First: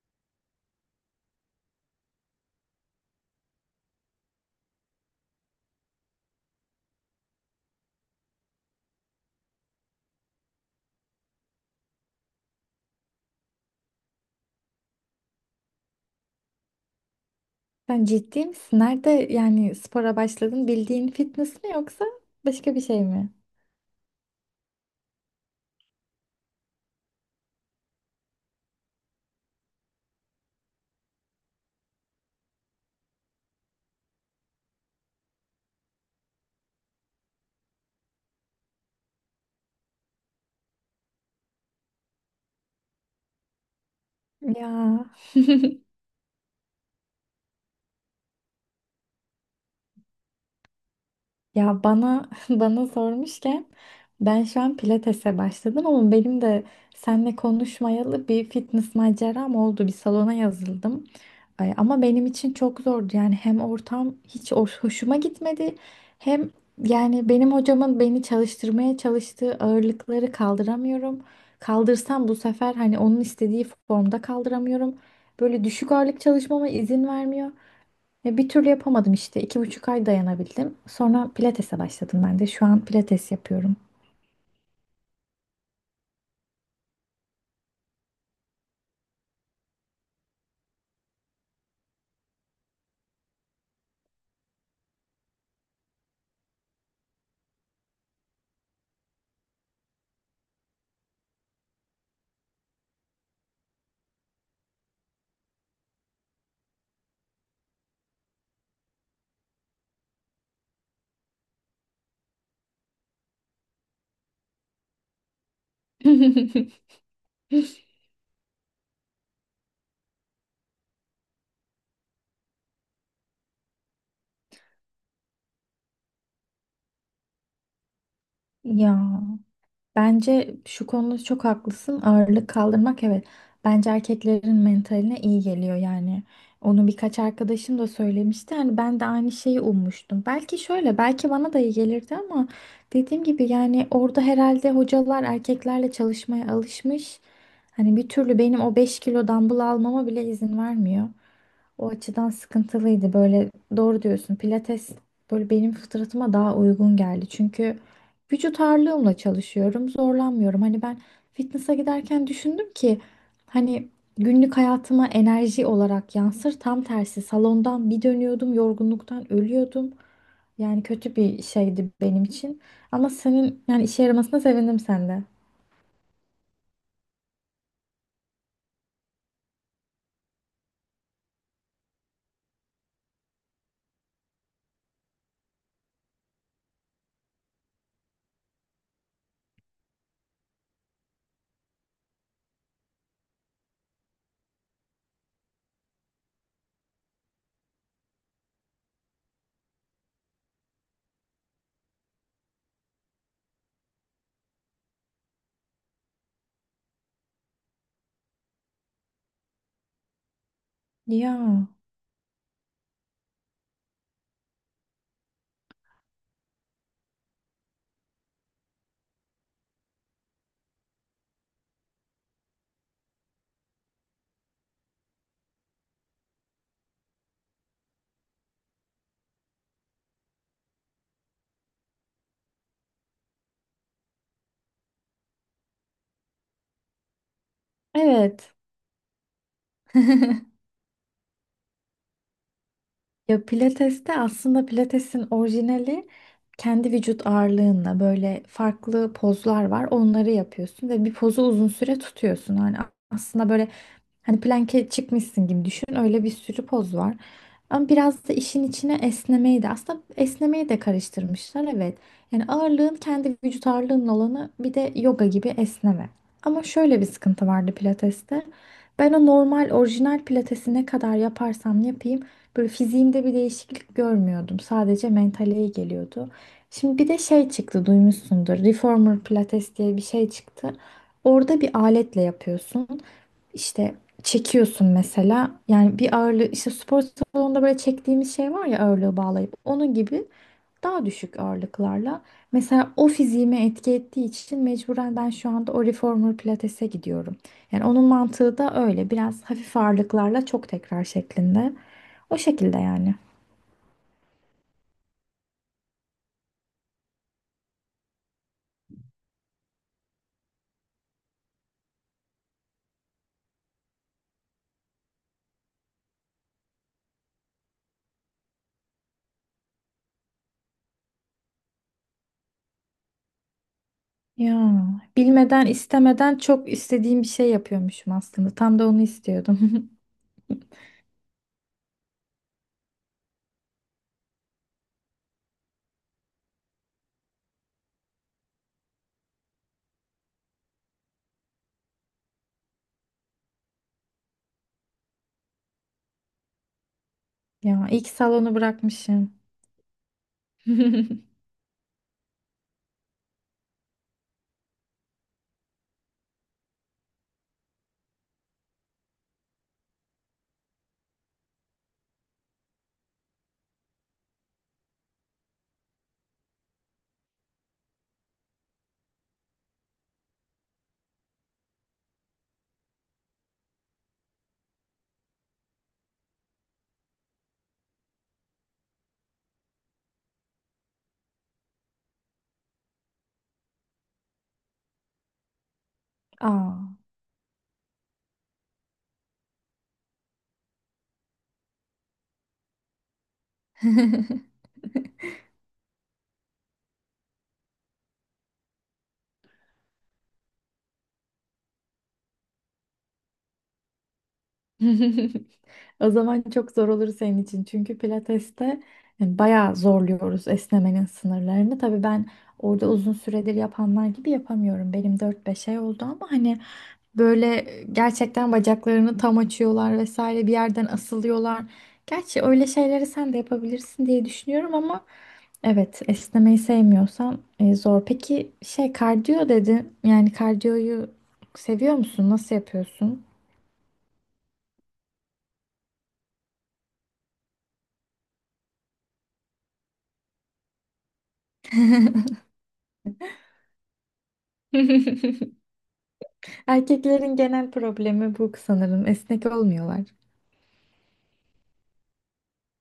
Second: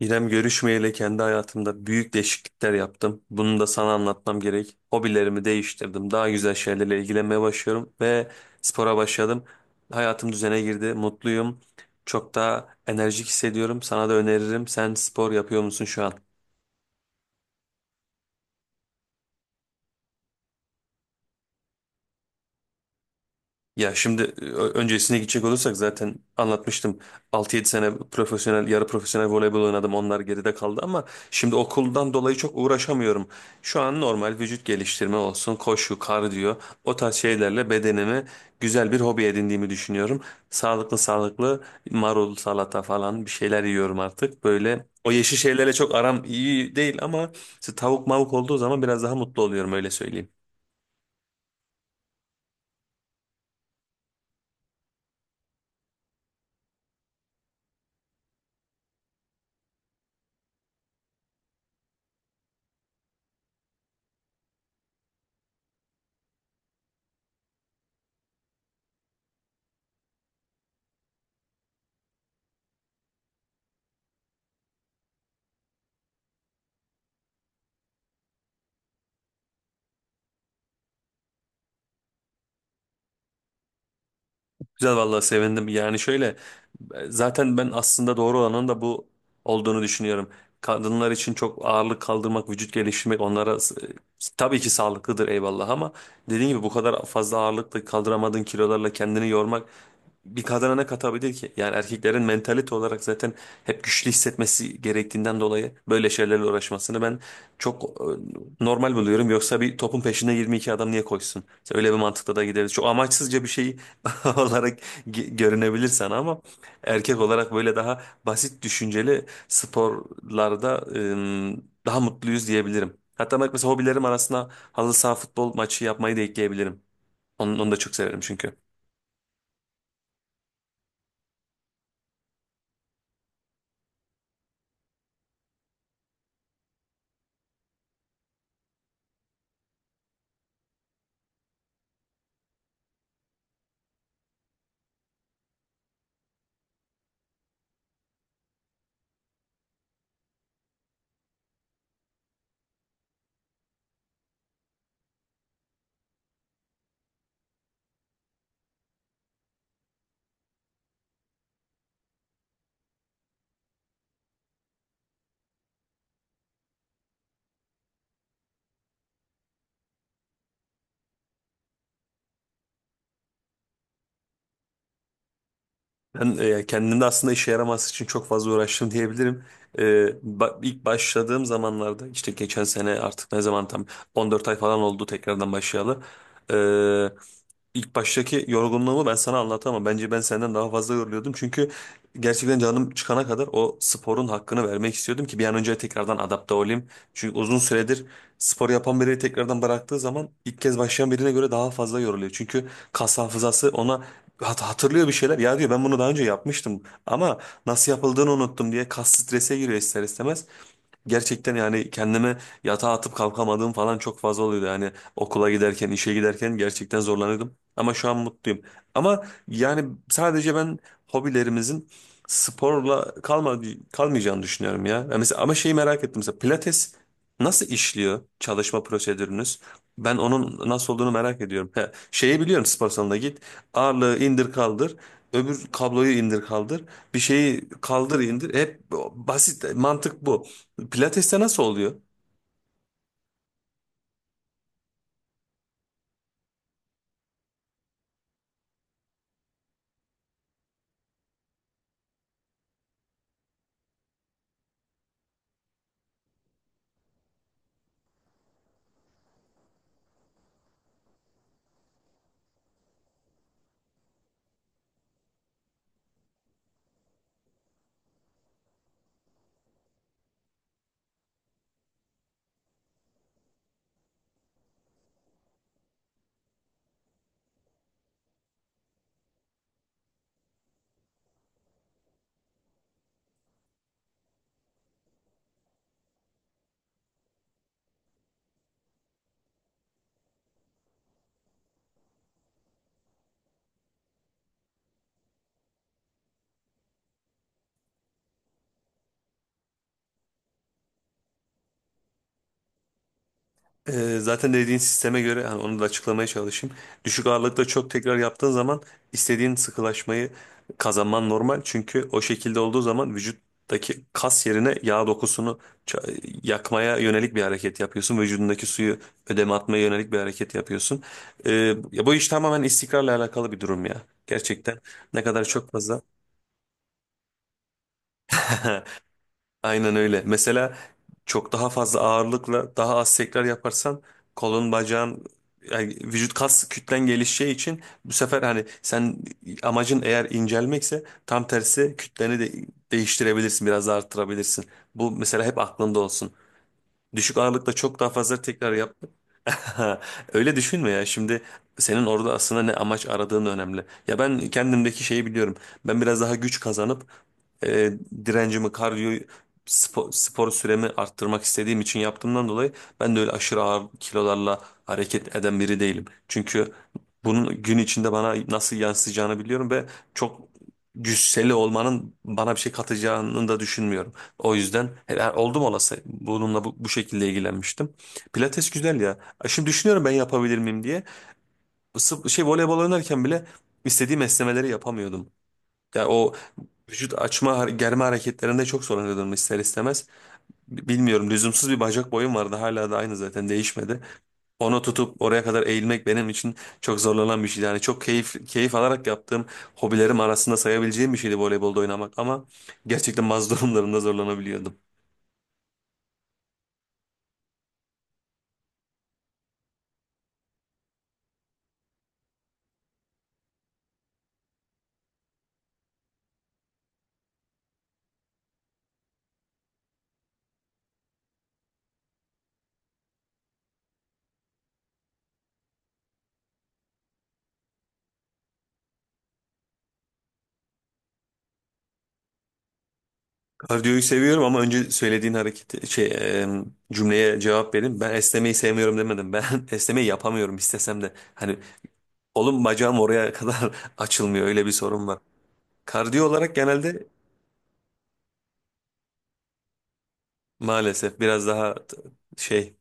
İrem görüşmeyeli kendi hayatımda büyük değişiklikler yaptım. Bunu da sana anlatmam gerek. Hobilerimi değiştirdim. Daha güzel şeylerle ilgilenmeye başlıyorum ve spora başladım. Hayatım düzene girdi. Mutluyum. Çok daha enerjik hissediyorum. Sana da öneririm. Sen spor yapıyor musun şu an? Sen ciddi misin? Nerede yani spora başladın? Bildiğin fitness mi yoksa başka bir şey mi? Ya şimdi öncesine gidecek olursak zaten anlatmıştım. Altı yedi sene profesyonel, yarı profesyonel voleybol oynadım. Onlar geride kaldı ama şimdi okuldan dolayı çok uğraşamıyorum. Şu an normal vücut geliştirme olsun, koşu, kardiyo o tarz şeylerle bedenimi güzel bir hobi edindiğimi düşünüyorum. Sağlıklı sağlıklı marul, salata falan bir şeyler yiyorum artık. Böyle Ya. o yeşil şeylerle çok aram iyi değil ama işte tavuk mavuk olduğu zaman biraz daha mutlu oluyorum öyle söyleyeyim. Ya bana bana sormuşken ben şu an pilatese başladım ama benim de seninle konuşmayalı bir fitness maceram oldu. Bir salona yazıldım. Ay, ama benim için çok zordu. Yani hem ortam hiç hoşuma gitmedi, hem yani benim hocamın beni çalıştırmaya çalıştığı ağırlıkları kaldıramıyorum. Kaldırsam bu sefer hani onun istediği formda kaldıramıyorum. Böyle düşük ağırlık çalışmama izin vermiyor. Ve bir türlü yapamadım işte. 2,5 ay dayanabildim. Sonra pilatese başladım ben de. Şu an pilates yapıyorum. Güzel vallahi sevindim. Yani şöyle zaten ben aslında doğru olanın da bu olduğunu düşünüyorum. Kadınlar için çok ağırlık kaldırmak, vücut geliştirmek onlara tabii ki sağlıklıdır, eyvallah, ama dediğim gibi bu kadar fazla ağırlıkla, kaldıramadığın kilolarla kendini yormak bir kadına ne katabilir ki? Yani erkeklerin mentalite olarak zaten hep güçlü hissetmesi gerektiğinden dolayı böyle şeylerle uğraşmasını ben çok normal buluyorum. Yoksa bir topun peşine 22 adam niye koşsun? İşte öyle bir mantıkla da gideriz. Çok amaçsızca bir şey olarak görünebilir sana ama erkek olarak böyle daha basit düşünceli sporlarda daha mutluyuz diyebilirim. Hatta bak mesela hobilerim arasında halı saha futbol maçı yapmayı da ekleyebilirim. Onu, onu da çok severim çünkü. Ya bence şu konuda çok haklısın. Ağırlık kaldırmak evet. Bence erkeklerin mentaline iyi geliyor yani. Onu birkaç arkadaşım da söylemişti. Hani ben de aynı şeyi ummuştum. Belki şöyle, belki bana da iyi gelirdi ama dediğim gibi yani orada herhalde hocalar erkeklerle çalışmaya alışmış. Hani bir türlü benim o 5 kilo dumbbell almama bile izin vermiyor. O açıdan sıkıntılıydı. Böyle doğru diyorsun. Pilates böyle benim fıtratıma daha uygun geldi. Çünkü vücut ağırlığımla çalışıyorum. Zorlanmıyorum. Hani ben fitness'a giderken düşündüm ki hani günlük hayatıma enerji olarak yansır. Tam tersi salondan bir dönüyordum. Yorgunluktan ölüyordum. Yani kötü bir şeydi benim için. Ama senin yani işe yaramasına sevindim sende. Ben kendimde aslında işe yaramaz için çok fazla uğraştım diyebilirim. E, ilk başladığım zamanlarda, işte geçen sene, artık ne zaman, tam 14 ay falan oldu tekrardan başlayalı. E, ilk baştaki yorgunluğumu ben sana anlatamam. Bence ben senden daha fazla yoruluyordum. Çünkü gerçekten canım çıkana kadar o sporun hakkını vermek istiyordum ki bir an önce tekrardan adapte olayım. Çünkü uzun süredir spor yapan biri tekrardan bıraktığı zaman ilk kez başlayan birine göre daha fazla yoruluyor. Çünkü kas hafızası ona hatırlıyor bir şeyler. Ya diyor, ben bunu daha önce yapmıştım ama nasıl yapıldığını unuttum diye kas strese giriyor ister istemez. Ya, Gerçekten yani kendime yatağa atıp kalkamadığım falan çok fazla oluyordu. Yani okula giderken, işe giderken gerçekten zorlanıyordum. Ama şu an mutluyum. Ama yani sadece ben hobilerimizin sporla kalmayacağını düşünüyorum ya. Ya mesela, ama şeyi merak ettim. Mesela Pilates nasıl işliyor, çalışma prosedürünüz? Ben onun nasıl olduğunu merak ediyorum. He, şeyi biliyorum, spor salonuna git. Ağırlığı indir kaldır. Öbür kabloyu indir kaldır. Bir şeyi kaldır evet. indir. Hep basit mantık bu. Pilates'te nasıl oluyor? Ya pilateste aslında pilatesin orijinali kendi vücut ağırlığınla böyle farklı pozlar var. Onları yapıyorsun ve bir pozu uzun süre tutuyorsun. Hani aslında böyle hani plank'e çıkmışsın gibi düşün. Öyle bir sürü poz var. Ama biraz da işin içine esnemeyi de esnemeyi de karıştırmışlar evet. Yani ağırlığın kendi vücut ağırlığının olanı bir de yoga gibi esneme. Ama şöyle bir sıkıntı vardı pilateste. Ben o normal orijinal pilatesi ne kadar yaparsam yapayım böyle fiziğimde bir değişiklik görmüyordum. Sadece mentale iyi geliyordu. Şimdi bir de şey çıktı, duymuşsundur. Reformer Pilates diye bir şey çıktı. Orada bir aletle yapıyorsun. İşte çekiyorsun mesela. Yani bir ağırlığı, işte spor salonunda böyle çektiğimiz şey var ya, ağırlığı bağlayıp. Onun gibi daha düşük ağırlıklarla. Mesela o fiziğime etki ettiği için mecburen ben şu anda o reformer pilatese gidiyorum. Yani onun mantığı da öyle. Biraz hafif ağırlıklarla, çok tekrar şeklinde. O şekilde yani. Zaten dediğin sisteme göre yani onu da açıklamaya çalışayım. Düşük ağırlıkta çok tekrar yaptığın zaman istediğin sıkılaşmayı kazanman normal. Çünkü o şekilde olduğu zaman vücuttaki kas yerine yağ dokusunu yakmaya yönelik bir hareket yapıyorsun. Vücudundaki suyu ödeme atmaya yönelik bir hareket yapıyorsun. Ee, Ya bu iş tamamen istikrarla alakalı bir durum ya. Ya Gerçekten ne kadar bilmeden çok fazla. istemeden çok istediğim bir şey yapıyormuşum aslında. Tam da onu istiyordum. Aynen öyle. Mesela çok daha fazla ağırlıkla daha az tekrar yaparsan kolun, bacağın yani vücut kas kütlen gelişeceği için bu sefer, hani sen, amacın eğer incelmekse, tam tersi kütleni de değiştirebilirsin, biraz da arttırabilirsin. Bu mesela hep aklında olsun: düşük ağırlıkta Ya çok ilk daha fazla salonu tekrar yapmak. bırakmışım. Öyle düşünme ya. Şimdi senin orada aslında ne amaç aradığın önemli. Ya ben kendimdeki şeyi biliyorum. Ben biraz daha güç kazanıp e, direncimi, kardiyoyu, spor, spor süremi arttırmak istediğim için yaptığımdan dolayı ben de öyle aşırı ağır kilolarla hareket eden biri değilim. Çünkü bunun gün içinde bana nasıl yansıyacağını biliyorum ve çok cüsseli olmanın bana bir şey katacağını da düşünmüyorum. O yüzden yani oldum olası bununla bu, bu şekilde ilgilenmiştim. Pilates güzel ya. Şimdi düşünüyorum, ben yapabilir miyim diye. Voleybol oynarken bile istediğim esnemeleri yapamıyordum. Yani o Aa. vücut açma, germe hareketlerinde çok zorlanıyordum ister istemez. Bilmiyorum, lüzumsuz bir bacak boyum vardı. Hala da aynı, zaten değişmedi. Onu tutup oraya kadar eğilmek benim için çok zorlanan bir şeydi. Yani çok keyif keyif alarak yaptığım hobilerim arasında sayabileceğim bir şeydi voleybolda oynamak ama gerçekten bazı durumlarında zorlanabiliyordum. O zaman çok zor olur senin için. Çünkü pilateste yani bayağı zorluyoruz esnemenin sınırlarını. Tabii ben orada uzun süredir yapanlar gibi yapamıyorum. Benim 4-5 ay oldu ama hani böyle gerçekten bacaklarını tam açıyorlar vesaire, bir yerden asılıyorlar. Gerçi öyle şeyleri sen de yapabilirsin diye düşünüyorum ama evet, esnemeyi sevmiyorsan zor. Peki şey, kardiyo dedin. Yani kardiyoyu seviyor musun? Nasıl yapıyorsun? Kardiyoyu seviyorum ama önce söylediğin hareket, e, cümleye cevap vereyim. Ben esnemeyi sevmiyorum demedim. Ben esnemeyi yapamıyorum istesem de. Hani oğlum, bacağım oraya kadar açılmıyor, öyle bir sorun var. Kardiyo olarak genelde Erkeklerin genel problemi bu sanırım. Esnek olmuyorlar. maalesef biraz daha şey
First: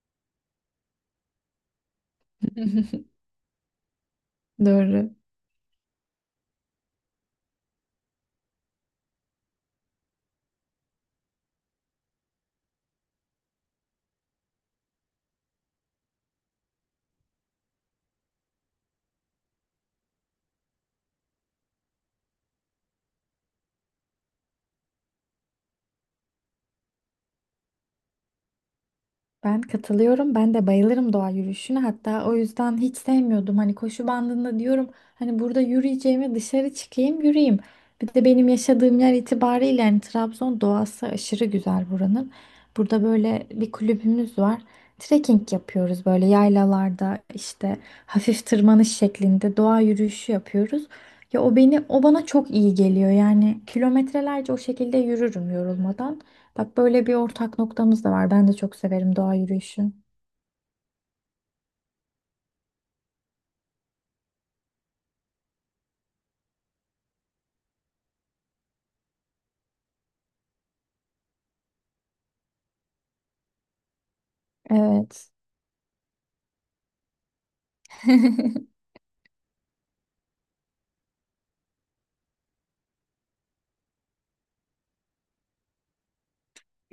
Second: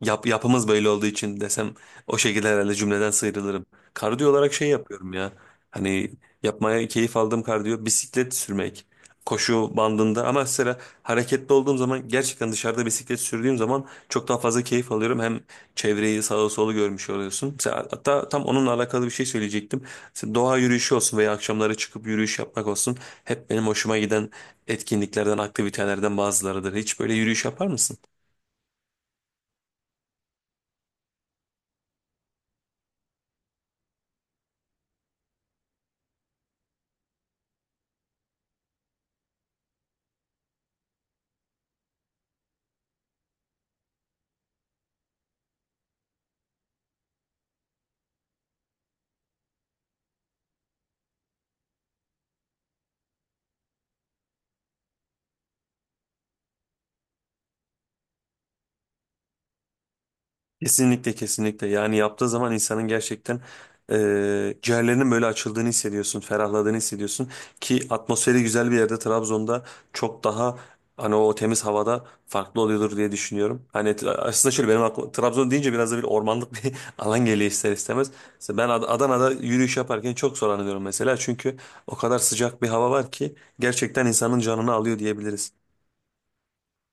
Yapımız böyle olduğu için desem, o şekilde herhalde cümleden sıyrılırım. Kardiyo olarak şey yapıyorum Doğru. ya. Hani yapmaya keyif aldığım kardiyo, bisiklet sürmek. Koşu bandında ama, mesela hareketli olduğum zaman, gerçekten dışarıda bisiklet sürdüğüm zaman çok daha fazla keyif alıyorum. Hem çevreyi sağa sola görmüş oluyorsun. Mesela, hatta tam onunla alakalı bir şey söyleyecektim. Mesela doğa yürüyüşü olsun veya akşamları çıkıp yürüyüş yapmak olsun, hep benim hoşuma giden etkinliklerden, aktivitelerden bazılarıdır. Hiç böyle yürüyüş yapar mısın? Ben katılıyorum. Ben de bayılırım doğa yürüyüşüne. Hatta o yüzden hiç sevmiyordum. Hani koşu bandında diyorum, hani burada yürüyeceğime dışarı çıkayım yürüyeyim. Bir de benim yaşadığım yer itibariyle hani Trabzon doğası aşırı güzel buranın. Burada böyle bir kulübümüz var. Trekking yapıyoruz böyle yaylalarda, işte hafif tırmanış şeklinde doğa yürüyüşü yapıyoruz. Ya o beni bana çok iyi geliyor. Yani kilometrelerce o şekilde yürürüm yorulmadan. Bak böyle bir ortak noktamız da var. Ben de çok severim doğa yürüyüşü. Kesinlikle kesinlikle, yani yaptığı zaman insanın gerçekten ciğerlerinin böyle açıldığını hissediyorsun, ferahladığını hissediyorsun ki atmosferi güzel bir yerde, Trabzon'da, çok daha, hani o temiz havada farklı oluyordur diye düşünüyorum. Hani aslında şöyle, benim aklıma Evet. Trabzon deyince biraz da bir ormanlık bir alan geliyor ister istemez. Mesela ben Adana'da yürüyüş yaparken çok zorlanıyorum mesela, çünkü o kadar sıcak bir hava var ki gerçekten insanın canını alıyor diyebiliriz.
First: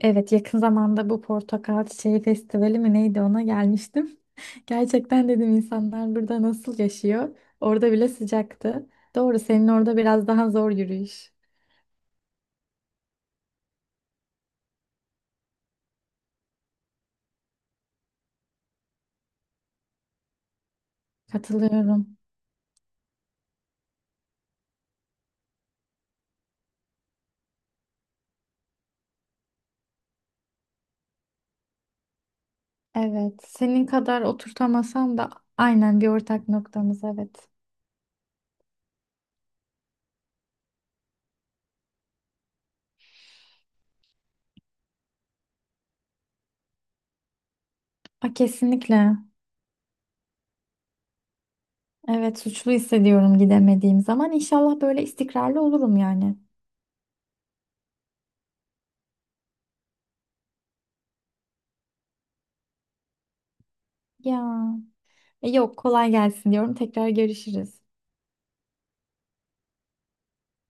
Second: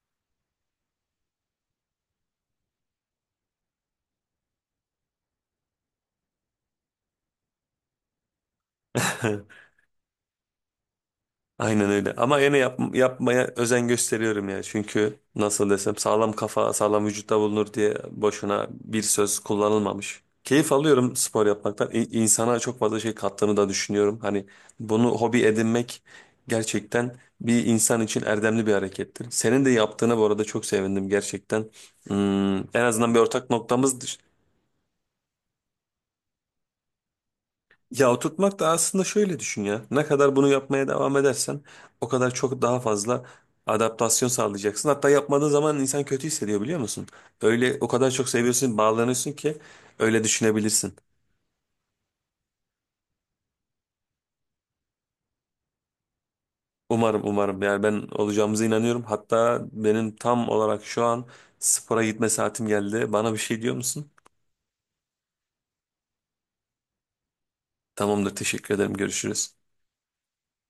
Evet, yakın zamanda bu portakal çiçeği festivali mi neydi, ona gelmiştim. Gerçekten dedim insanlar burada nasıl yaşıyor? Orada bile sıcaktı. Doğru, senin orada biraz daha zor yürüyüş. Aynen öyle. Ama yine yapmaya özen gösteriyorum ya. Çünkü nasıl desem, sağlam kafa sağlam vücutta bulunur diye boşuna bir söz kullanılmamış. Keyif alıyorum spor yapmaktan. Katılıyorum. İnsana çok fazla şey kattığını da düşünüyorum. Hani bunu hobi edinmek gerçekten bir insan için erdemli bir harekettir. Senin de yaptığına bu arada çok sevindim gerçekten. En azından bir Evet, ortak senin noktamız. kadar oturtamasam da aynen bir ortak noktamız evet. Ya, oturtmak da aslında, şöyle düşün ya, ne kadar bunu yapmaya devam edersen o kadar çok daha fazla adaptasyon sağlayacaksın. Hatta yapmadığın zaman insan kötü hissediyor, biliyor musun? Öyle o kadar çok A, seviyorsun, kesinlikle. bağlanıyorsun ki öyle düşünebilirsin. Evet, suçlu hissediyorum gidemediğim zaman. İnşallah böyle istikrarlı olurum yani. Umarım umarım, yani ben olacağımıza inanıyorum. Hatta benim tam olarak şu an spora gitme saatim geldi. Bana bir şey diyor musun? Ya. Yok, kolay gelsin diyorum. Tekrar görüşürüz. Tamamdır, teşekkür ederim, görüşürüz.